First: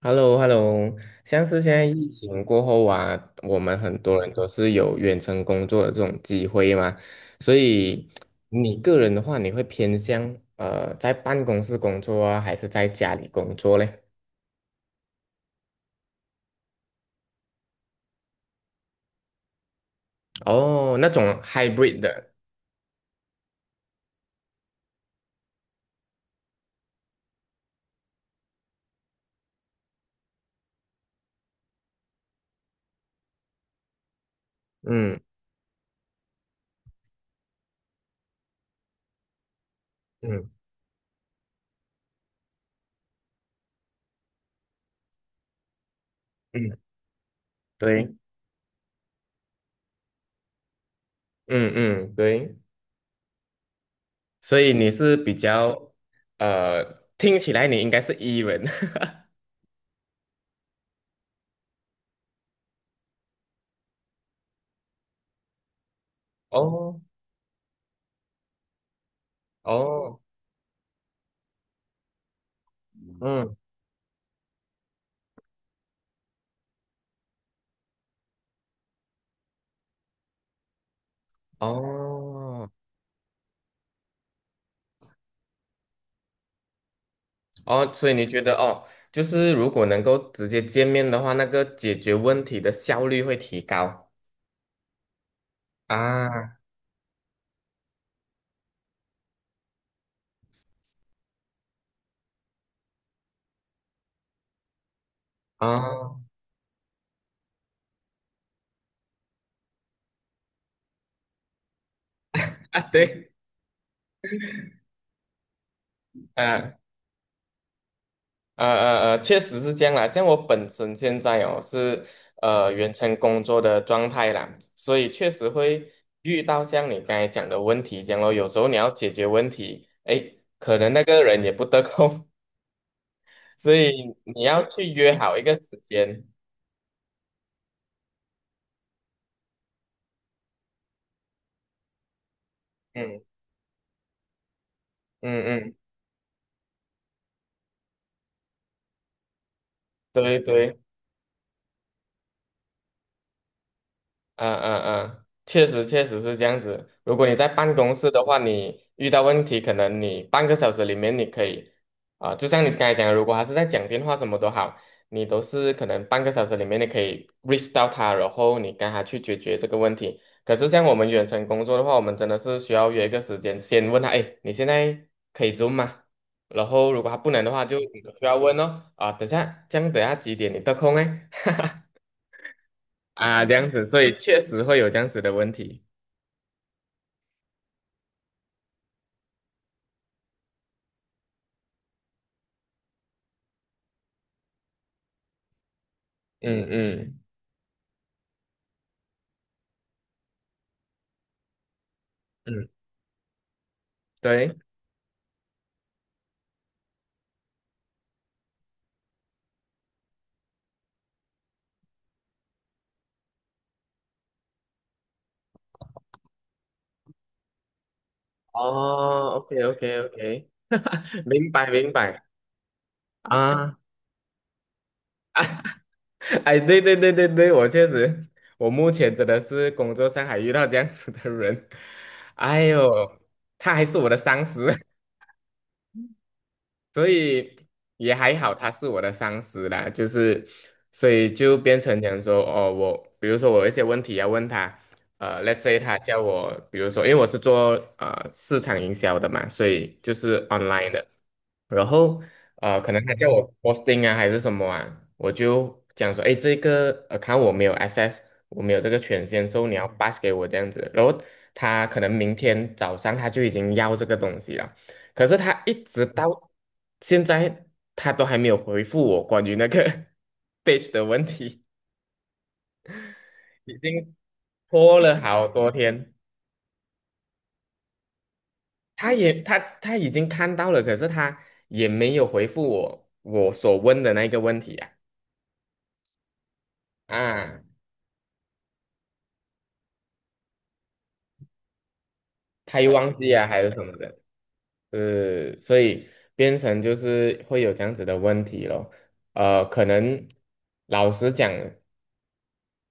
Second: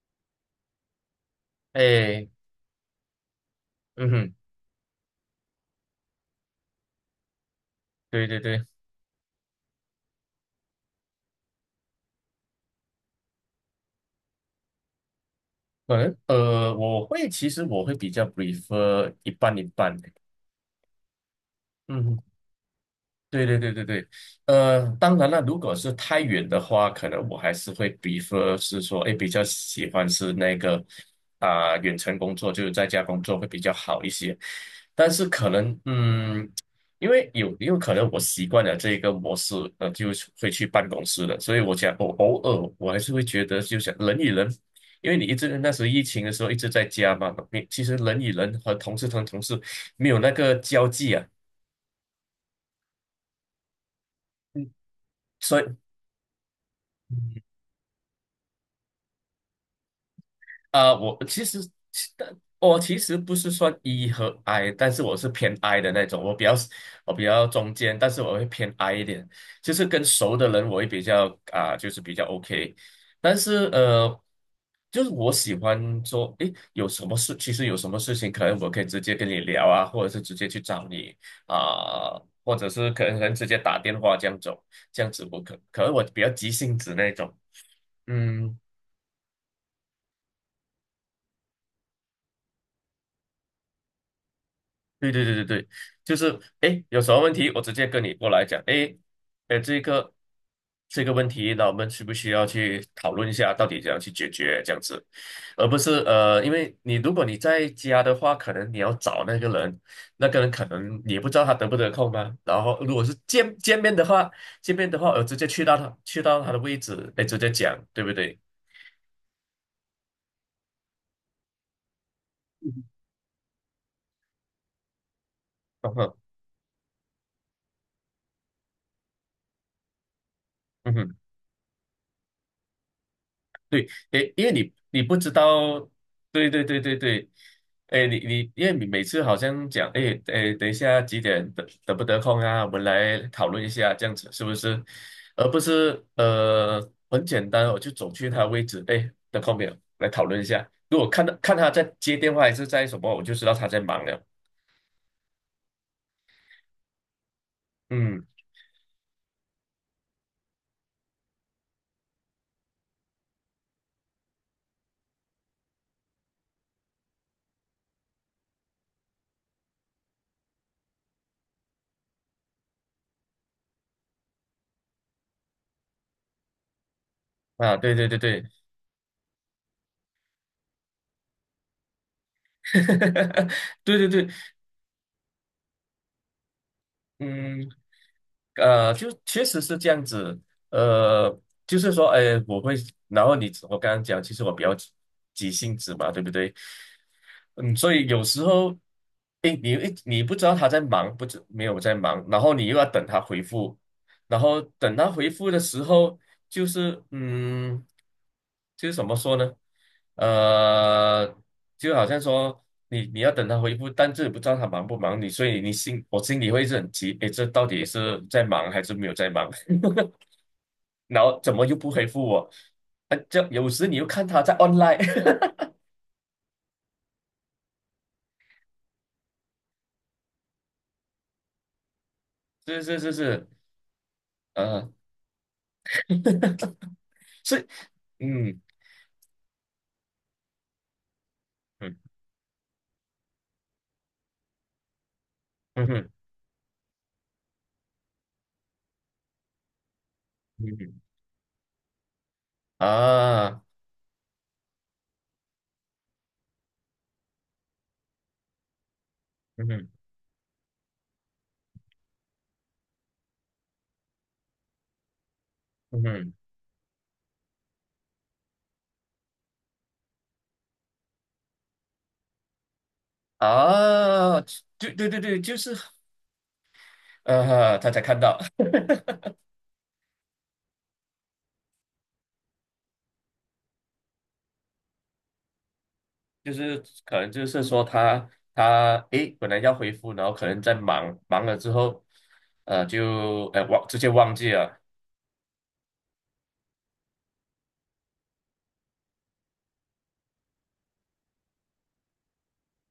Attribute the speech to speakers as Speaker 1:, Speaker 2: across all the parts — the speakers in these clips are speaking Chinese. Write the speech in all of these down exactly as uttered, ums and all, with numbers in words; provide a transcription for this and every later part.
Speaker 1: h e l l o h e l l o 像是现在疫
Speaker 2: 哎，
Speaker 1: 情过后啊，我们很
Speaker 2: 嗯
Speaker 1: 多人
Speaker 2: 哼，
Speaker 1: 都是有远程工作的这种机会嘛，所以
Speaker 2: 对对对，
Speaker 1: 你个人的话，你会偏向呃在办公室工作啊，还是在家里工作嘞？
Speaker 2: 可能呃，我会其实我会比较 prefer 一半一半，的，
Speaker 1: 哦，那种 hybrid
Speaker 2: 嗯哼。
Speaker 1: 的，
Speaker 2: 对对对对对，呃，当然了，如果是太远的话，可能我还是会比 r 是说，哎，比较喜欢是那个啊、远程工作，就是在家工作会比较好一些。但
Speaker 1: 嗯
Speaker 2: 是可能，嗯，因为有也有可能我习惯了这一个模式，呃，就是
Speaker 1: 嗯
Speaker 2: 会去办公室了。所以我想偶偶尔我还是会觉得，就想人与人，因为你一直那时候疫情的时候一直
Speaker 1: 嗯，
Speaker 2: 在家嘛，你其实
Speaker 1: 对，
Speaker 2: 人与人和同事同同事没有那个交际啊，
Speaker 1: 嗯嗯对，所以你是比
Speaker 2: 所以。
Speaker 1: 较呃，听起来你应该是 E 人，
Speaker 2: 呃，我其实其但我其实不是算 E 和 I，但是我是偏 I 的那种，我比较
Speaker 1: 哦
Speaker 2: 我比较中间，但是我会偏 I 一点，就是跟
Speaker 1: 哦，
Speaker 2: 熟的人我会比较啊、就是比较 OK，但
Speaker 1: 嗯
Speaker 2: 是呃，就是我喜欢说，诶，有什么事，其实有什么事情，可能我可以直接跟你聊啊，或者是直接去找你啊、或者
Speaker 1: 哦。
Speaker 2: 是可能可能直接打电话这样走，这样子我可可能我比较急性子那种，
Speaker 1: 哦，所以你觉得
Speaker 2: 嗯。
Speaker 1: 哦，就是如果能够直接见面的话，那个解决问题的效率会提高
Speaker 2: 对对对对对，就是
Speaker 1: 啊
Speaker 2: 哎，诶有什么问题我直接跟你过来讲，哎，哎，这个这个问题，那我们需不需要去讨论一下，到底怎样去解决这样子，而不是
Speaker 1: 啊
Speaker 2: 呃，因为你如果你在家的话，可能你要找那个人，那个人可能你也不知道他得不得空嘛，然后
Speaker 1: 啊，
Speaker 2: 如果是
Speaker 1: 对，
Speaker 2: 见见面的话，见面的话，我直接去到他去到他的位
Speaker 1: 啊
Speaker 2: 置，哎，直接讲，对不对？
Speaker 1: 呃呃呃，确实是这样啦。像我本身现在哦是呃远程工作的状态啦，所以确实会
Speaker 2: 嗯哼，
Speaker 1: 遇到像你刚才讲的问题这样咯。有时候你要解决问题，哎，可能
Speaker 2: 嗯
Speaker 1: 那
Speaker 2: 哼
Speaker 1: 个人也不得空，所
Speaker 2: 对，
Speaker 1: 以
Speaker 2: 诶，
Speaker 1: 你
Speaker 2: 因为
Speaker 1: 要
Speaker 2: 你
Speaker 1: 去
Speaker 2: 你
Speaker 1: 约
Speaker 2: 不知
Speaker 1: 好一个时
Speaker 2: 道，
Speaker 1: 间。
Speaker 2: 对对对对对，诶，你你因为你每次好像讲，诶诶，等一下几点得得不得空啊？我们来
Speaker 1: 嗯
Speaker 2: 讨论一下，这样子是不是？
Speaker 1: 嗯
Speaker 2: 而不
Speaker 1: 嗯，
Speaker 2: 是呃很简单哦，我就走去他位置，诶，得空没有？来讨
Speaker 1: 对
Speaker 2: 论一下。
Speaker 1: 对。
Speaker 2: 如果看到看他在接电话还是在什么，我就知道他在忙了。
Speaker 1: 嗯嗯嗯，确实确实是这样子。如果你在办公室的
Speaker 2: 嗯，
Speaker 1: 话，你遇到问题，可能你半个小时里面你可以，啊、就像你刚才讲的，如果他是在讲电话什么都好，你都是可能半个小时里面你可以 reach 到他，然后你跟他去解决这个问题。可是像我们远程工作的话，我们真的是需要约一个时间，先问他，哎，你现在可以 Zoom 吗？然后如果他不能的话，
Speaker 2: 啊，
Speaker 1: 就你
Speaker 2: 对对对
Speaker 1: 需要
Speaker 2: 对，
Speaker 1: 问哦，啊，等下，这样等下几点你得空哎？啊，这样子，
Speaker 2: 对
Speaker 1: 所
Speaker 2: 对
Speaker 1: 以
Speaker 2: 对，
Speaker 1: 确实会有这样子的问题。
Speaker 2: 嗯。呃，就确实是这样子，呃，就是说，哎，我会，然后你我刚刚讲，其实我比较急急性子嘛，对不对？
Speaker 1: 嗯嗯
Speaker 2: 嗯，所以有时候，诶，你诶，你不知道他在忙，不知没有在忙，然后你
Speaker 1: 嗯，
Speaker 2: 又要等他回复，然
Speaker 1: 对，
Speaker 2: 后等他回复的时候，就是嗯，就是怎么说呢？呃，就好像说你你要等他回复，但是不知道他忙不忙你，所以你心我心里会是很急，诶，这到底是在忙还是没有在
Speaker 1: 哦，OK
Speaker 2: 忙？
Speaker 1: OK OK，
Speaker 2: 然后
Speaker 1: 明
Speaker 2: 怎么
Speaker 1: 白
Speaker 2: 又不
Speaker 1: 明
Speaker 2: 回复
Speaker 1: 白
Speaker 2: 我？啊，这有
Speaker 1: 啊，
Speaker 2: 时你又看他在 online，
Speaker 1: 哎，对对对对对，我确实，我目前真的是工作上还遇到这样子的人，哎
Speaker 2: 是是是
Speaker 1: 呦，
Speaker 2: 是，
Speaker 1: 他还是我的上司，
Speaker 2: 呃。
Speaker 1: 所以
Speaker 2: 是，
Speaker 1: 也还好，
Speaker 2: 嗯
Speaker 1: 他是我的上司啦，就是所以就变成
Speaker 2: 嗯
Speaker 1: 讲说，哦，我比如说我有一些问题要问他，呃，let's say
Speaker 2: 嗯
Speaker 1: 他
Speaker 2: 哼
Speaker 1: 叫我，比如说因为我是做呃市场营销的嘛，所以就是
Speaker 2: 嗯
Speaker 1: online
Speaker 2: 哼
Speaker 1: 的，然后呃，可能他叫我
Speaker 2: 啊
Speaker 1: posting 啊还是什么啊，我就讲说，哎，这个呃，看我没有 access，我没有这个权限，所
Speaker 2: 嗯
Speaker 1: 以你要
Speaker 2: 哼
Speaker 1: pass 给我这样子，然后他可能明天早上他就已经要这个东西了。可是他一
Speaker 2: 嗯
Speaker 1: 直到
Speaker 2: 哼
Speaker 1: 现在，他都还没有回复我关于那个 page 的问题，已经
Speaker 2: 啊，对
Speaker 1: 拖
Speaker 2: 对
Speaker 1: 了
Speaker 2: 对对，
Speaker 1: 好
Speaker 2: 就
Speaker 1: 多
Speaker 2: 是
Speaker 1: 天。
Speaker 2: 呃，他才看到，
Speaker 1: 他也 他他已经看到了，可是他也没有回复我我所问的那个问题啊
Speaker 2: 就是可能就
Speaker 1: 啊，
Speaker 2: 是说他他诶，本来要回复，然后可能在忙忙了之后，
Speaker 1: 他
Speaker 2: 呃，
Speaker 1: 又忘记啊，
Speaker 2: 就
Speaker 1: 还
Speaker 2: 呃
Speaker 1: 有什
Speaker 2: 忘
Speaker 1: 么
Speaker 2: 直接
Speaker 1: 的，
Speaker 2: 忘记了，
Speaker 1: 呃，所以变成就是会有这样子的问题咯。呃，可能老实讲。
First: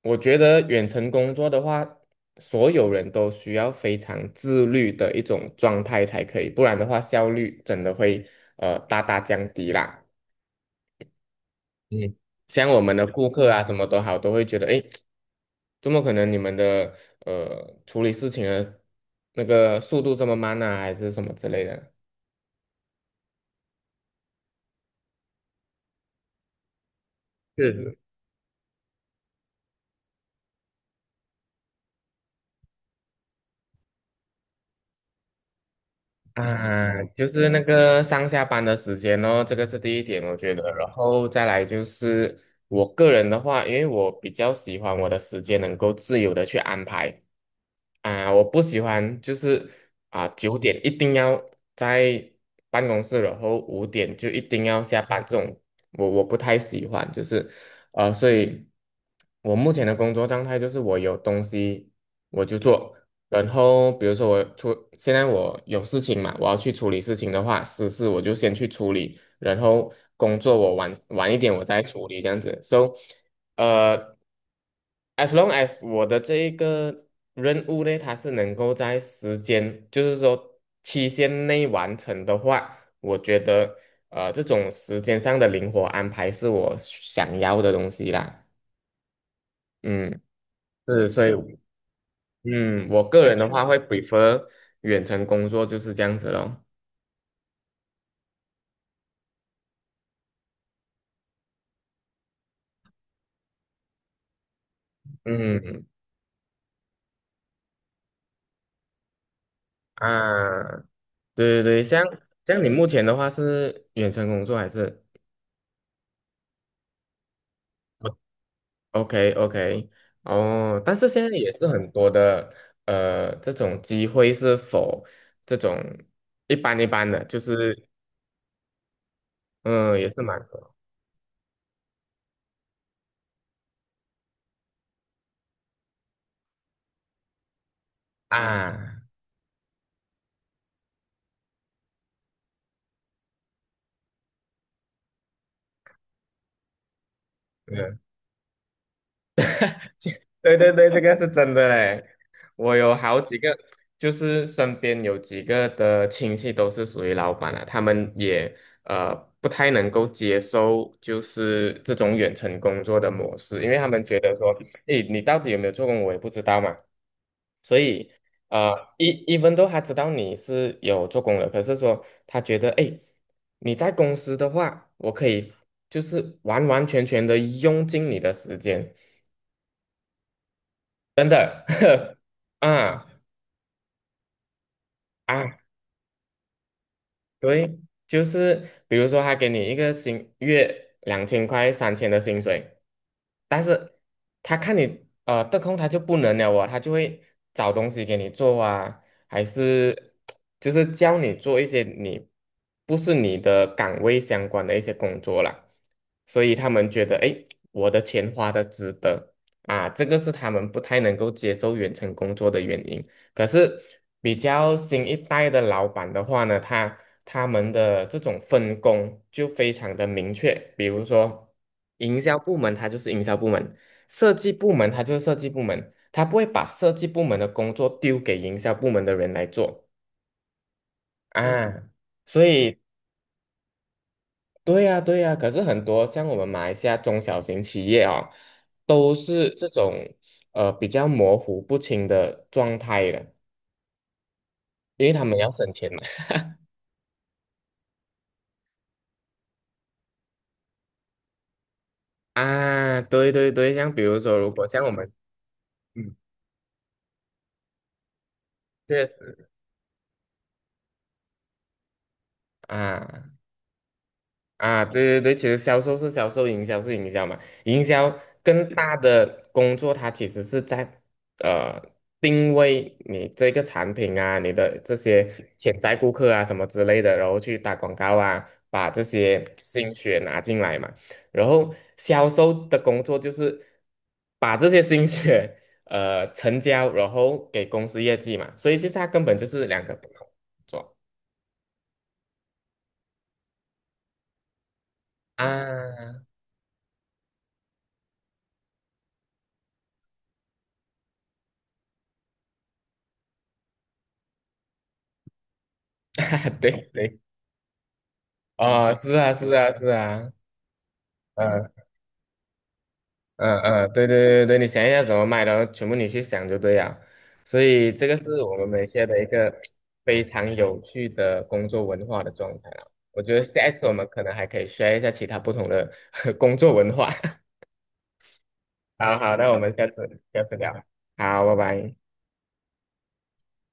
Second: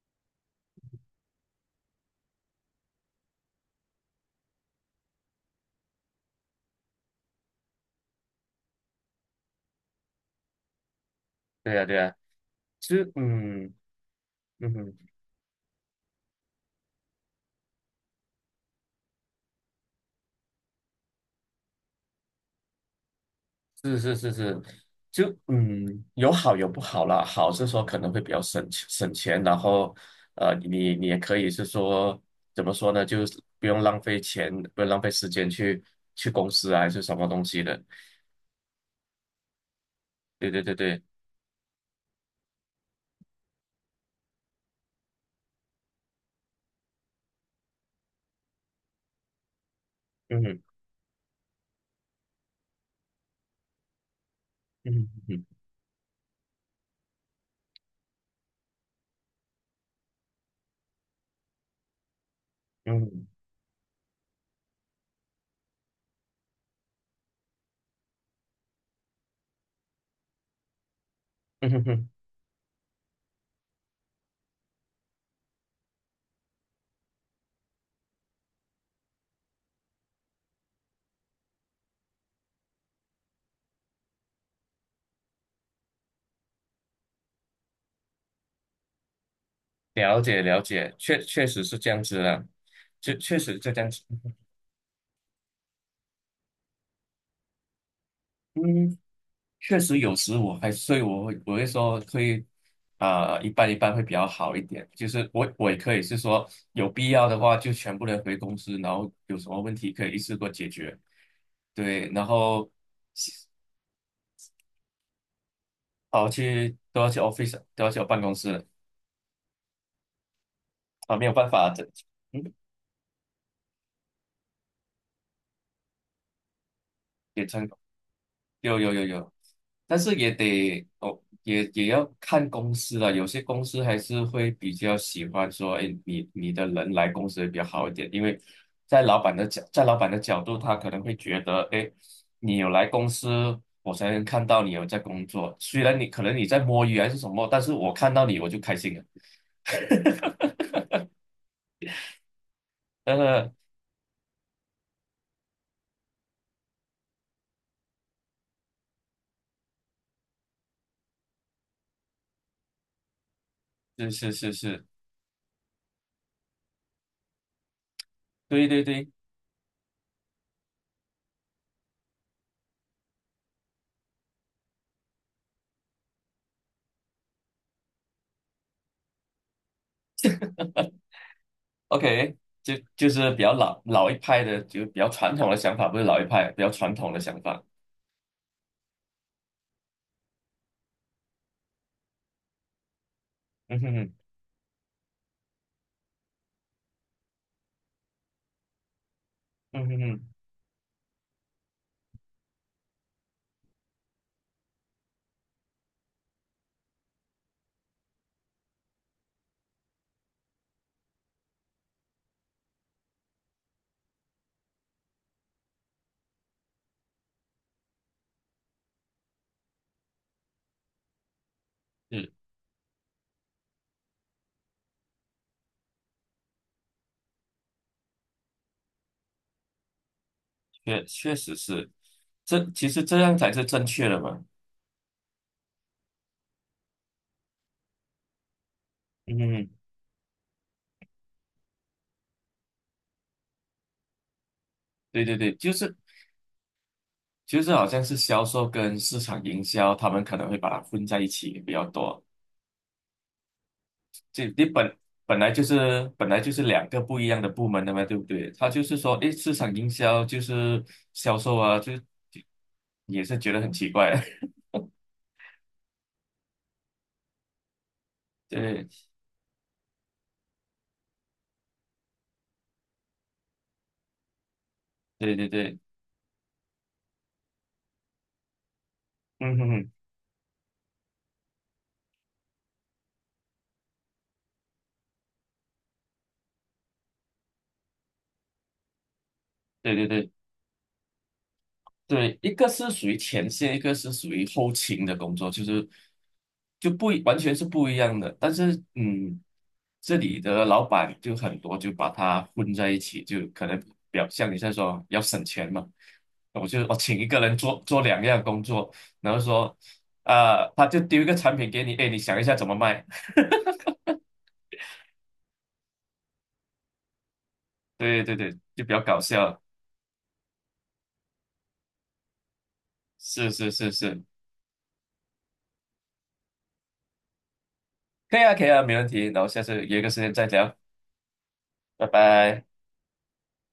Speaker 1: 我觉得远程工作的话，所有人都需要非常自律的一种状态才可以，不然的话效率真的会呃大大降低啦。
Speaker 2: 对呀、对
Speaker 1: 嗯，
Speaker 2: 呀、
Speaker 1: 像我们的
Speaker 2: 是
Speaker 1: 顾客啊，
Speaker 2: 嗯
Speaker 1: 什么都好，都会觉得，
Speaker 2: 嗯
Speaker 1: 诶，
Speaker 2: 哼
Speaker 1: 怎么可能你们的呃处理事情的那个速度这么慢呢，还是什么之类的？
Speaker 2: 是是是是，就嗯，有好有不好啦。好是说
Speaker 1: 是
Speaker 2: 可能会比较省钱省钱，然后呃，你你也可以是说怎么说呢，就是不用浪费钱，不用浪费时间去去公司啊，还
Speaker 1: 啊，
Speaker 2: 是
Speaker 1: 嗯
Speaker 2: 什
Speaker 1: 就
Speaker 2: 么东
Speaker 1: 是那
Speaker 2: 西的。
Speaker 1: 个上下班的时间哦，这个是第一点，我
Speaker 2: 对
Speaker 1: 觉得。
Speaker 2: 对对
Speaker 1: 然
Speaker 2: 对，
Speaker 1: 后再来就是我个人的话，因为我比较喜欢我的时间能够自由的去安排。啊，我不喜欢就是啊
Speaker 2: 嗯
Speaker 1: 九
Speaker 2: 哼
Speaker 1: 点一定要在办公室，然后五点就一定要下
Speaker 2: 嗯
Speaker 1: 班这
Speaker 2: 哼
Speaker 1: 种，我我不太喜欢，就是啊，所以我目前的工作状态就是我有东西我就做，
Speaker 2: 嗯哼
Speaker 1: 然后比如说我出，现在我有事情嘛，我要去处理事情的话，私事我就先去处理，然后工作我晚晚一点我
Speaker 2: 嗯哼
Speaker 1: 再
Speaker 2: 嗯
Speaker 1: 处
Speaker 2: 哼
Speaker 1: 理这样子，so 呃。as long as 我的这一个任务呢，它是能够在时间，就是说期限内完成的话，我觉得呃这种时间上的灵活安排是我想要的东西啦。嗯，
Speaker 2: 了解了解，
Speaker 1: 是，
Speaker 2: 确
Speaker 1: 所
Speaker 2: 确
Speaker 1: 以
Speaker 2: 实是这样子的，
Speaker 1: 嗯，我
Speaker 2: 确
Speaker 1: 个人
Speaker 2: 确
Speaker 1: 的
Speaker 2: 实是
Speaker 1: 话
Speaker 2: 这
Speaker 1: 会
Speaker 2: 样子。
Speaker 1: prefer 远程工作就是这样子咯。
Speaker 2: 嗯。确实有时我还，所以我会我会说会，啊一半一半会比较好一点。就是我我也
Speaker 1: 嗯
Speaker 2: 可以是说有必要的话，就全部人回公司，然后有什么问题可以一次过
Speaker 1: 啊，
Speaker 2: 解决。
Speaker 1: 对对对，像
Speaker 2: 对，然
Speaker 1: 像你
Speaker 2: 后
Speaker 1: 目前的话是远程工作还是？
Speaker 2: 跑去都要去 office，都要去我办公室
Speaker 1: OK OK，哦，但是
Speaker 2: 啊，
Speaker 1: 现
Speaker 2: 没有
Speaker 1: 在
Speaker 2: 办
Speaker 1: 也是
Speaker 2: 法的，
Speaker 1: 很
Speaker 2: 这
Speaker 1: 多的，
Speaker 2: 嗯，
Speaker 1: 呃，这种机会是否这种一般一般的，就
Speaker 2: 也成
Speaker 1: 是
Speaker 2: 有有有有，但
Speaker 1: 嗯，也
Speaker 2: 是
Speaker 1: 是
Speaker 2: 也
Speaker 1: 蛮多
Speaker 2: 得哦，也也要看公司了。有些公司还是会比较喜欢说，哎，你你的人来公司会比较好一点，因为在
Speaker 1: 啊，
Speaker 2: 老板的角，在老板的角度，他可能会觉得，哎，你有来公司，我才能看到你有在工作。虽然你可能你在摸鱼还是什么，但是我看到你我就开心了。
Speaker 1: 对对对，这个是真的嘞。我有好几
Speaker 2: 呃，
Speaker 1: 个，就是身边有几个的亲戚都是属于老板啊，他们也呃不太能够接受就是这种远程工作的模式，因为他们
Speaker 2: 是
Speaker 1: 觉
Speaker 2: 是
Speaker 1: 得
Speaker 2: 是
Speaker 1: 说，
Speaker 2: 是，
Speaker 1: 诶，你到底有没有做工，我也不知道嘛。所以，
Speaker 2: 对
Speaker 1: 呃
Speaker 2: 对
Speaker 1: 一
Speaker 2: 对
Speaker 1: 一分 e n 他知道你是有做工的，可是说他觉得，哎，你在公司的话，我可以就是完完全全的用尽你的时间，真的
Speaker 2: ，OK，就
Speaker 1: 啊
Speaker 2: 就是比较老老一派的，就比较传统的
Speaker 1: 啊，
Speaker 2: 想法，不是老一派，比较传统的想法。
Speaker 1: 对，就是比如说他给你一个薪月两千块、三千的薪水，
Speaker 2: 嗯哼哼，
Speaker 1: 他看你呃得空，他就不能了哦，他就会找东西给你做啊，还
Speaker 2: 嗯哼
Speaker 1: 是
Speaker 2: 哼，
Speaker 1: 就是教你做一些你不是你的岗位相关的一些工作啦，所以他们觉得诶，我的钱花的值得啊，这个是他们不太能够接受远程工作的原因。可是比较新一代的老板的话呢，他他们的这种分工就非常的明确，比如说营销
Speaker 2: 是
Speaker 1: 部门，它就是营销部门。设计部门它就是设计部门，它不会把设计部门的工作丢给营销部门的人来做
Speaker 2: 确确实
Speaker 1: 嗯啊。
Speaker 2: 是，
Speaker 1: 所
Speaker 2: 这
Speaker 1: 以，
Speaker 2: 其实这样才是正确的嘛。
Speaker 1: 对呀，对呀。可是很多像我们马来西亚中小型企业啊，都
Speaker 2: 嗯
Speaker 1: 是
Speaker 2: 哼
Speaker 1: 这
Speaker 2: 哼，
Speaker 1: 种呃比较模糊不清的状态的，因为他
Speaker 2: 对
Speaker 1: 们
Speaker 2: 对
Speaker 1: 要
Speaker 2: 对，
Speaker 1: 省
Speaker 2: 就
Speaker 1: 钱
Speaker 2: 是
Speaker 1: 嘛。
Speaker 2: 就是好像是销售跟市场营销，他们可能会把它混在一起比较多。
Speaker 1: 啊，对对对，像比如说，
Speaker 2: 这
Speaker 1: 如
Speaker 2: 你
Speaker 1: 果像我
Speaker 2: 本
Speaker 1: 们，
Speaker 2: 本来就是
Speaker 1: 嗯，
Speaker 2: 本来就是两个不一样的部门的嘛，对不对？他就是
Speaker 1: 确
Speaker 2: 说，诶，
Speaker 1: 实
Speaker 2: 市场营销就是销售啊，就就也
Speaker 1: 啊。
Speaker 2: 是觉得很奇怪。
Speaker 1: 啊，对对对，其实销售是销售，营销是营销嘛。营销更大
Speaker 2: 对
Speaker 1: 的工作，它其实是在呃定位你这个产品啊，你的这些
Speaker 2: 对对
Speaker 1: 潜
Speaker 2: 对，
Speaker 1: 在顾客啊什么之类的，然后去打广告啊，把这些
Speaker 2: 嗯哼哼，
Speaker 1: 心血拿进来嘛。然后销售的工作就是把这些心血呃成交，然后给公司业绩嘛。所以其实它根本就是两个
Speaker 2: 对对
Speaker 1: 不同
Speaker 2: 对。
Speaker 1: 工作
Speaker 2: 对，一个是属于前线，一个是属于后勤的工作，就是
Speaker 1: 啊，
Speaker 2: 就不一完全是不一样的。但是，嗯，这里的老板就很多，就把它混在一起，就可能表象你在说要省钱嘛，我就
Speaker 1: 对
Speaker 2: 我请
Speaker 1: 对。
Speaker 2: 一个人做做两样工
Speaker 1: 啊，
Speaker 2: 作，
Speaker 1: 是啊，
Speaker 2: 然后
Speaker 1: 是啊，
Speaker 2: 说，
Speaker 1: 是啊，
Speaker 2: 啊、他就丢一个产品给
Speaker 1: 嗯
Speaker 2: 你，哎，你想一下怎么卖？
Speaker 1: 嗯嗯，对对对对，你想一下怎么卖的，然后全部你去想就对了。所以这个
Speaker 2: 对对
Speaker 1: 是
Speaker 2: 对，
Speaker 1: 我们马
Speaker 2: 就
Speaker 1: 来
Speaker 2: 比
Speaker 1: 西
Speaker 2: 较
Speaker 1: 亚
Speaker 2: 搞
Speaker 1: 的一个
Speaker 2: 笑。
Speaker 1: 非常有趣的工作文化的状态啊。我觉得
Speaker 2: 是
Speaker 1: 下一
Speaker 2: 是
Speaker 1: 次
Speaker 2: 是
Speaker 1: 我们可
Speaker 2: 是，
Speaker 1: 能还可以 share 一下其他不同的 工作文化。
Speaker 2: 可以啊可以啊，没问
Speaker 1: 好
Speaker 2: 题。
Speaker 1: 好，
Speaker 2: 然后
Speaker 1: 那我
Speaker 2: 下
Speaker 1: 们
Speaker 2: 次
Speaker 1: 下
Speaker 2: 约个时
Speaker 1: 次
Speaker 2: 间
Speaker 1: 下
Speaker 2: 再
Speaker 1: 次聊。
Speaker 2: 聊，
Speaker 1: 好，拜拜。
Speaker 2: 拜拜。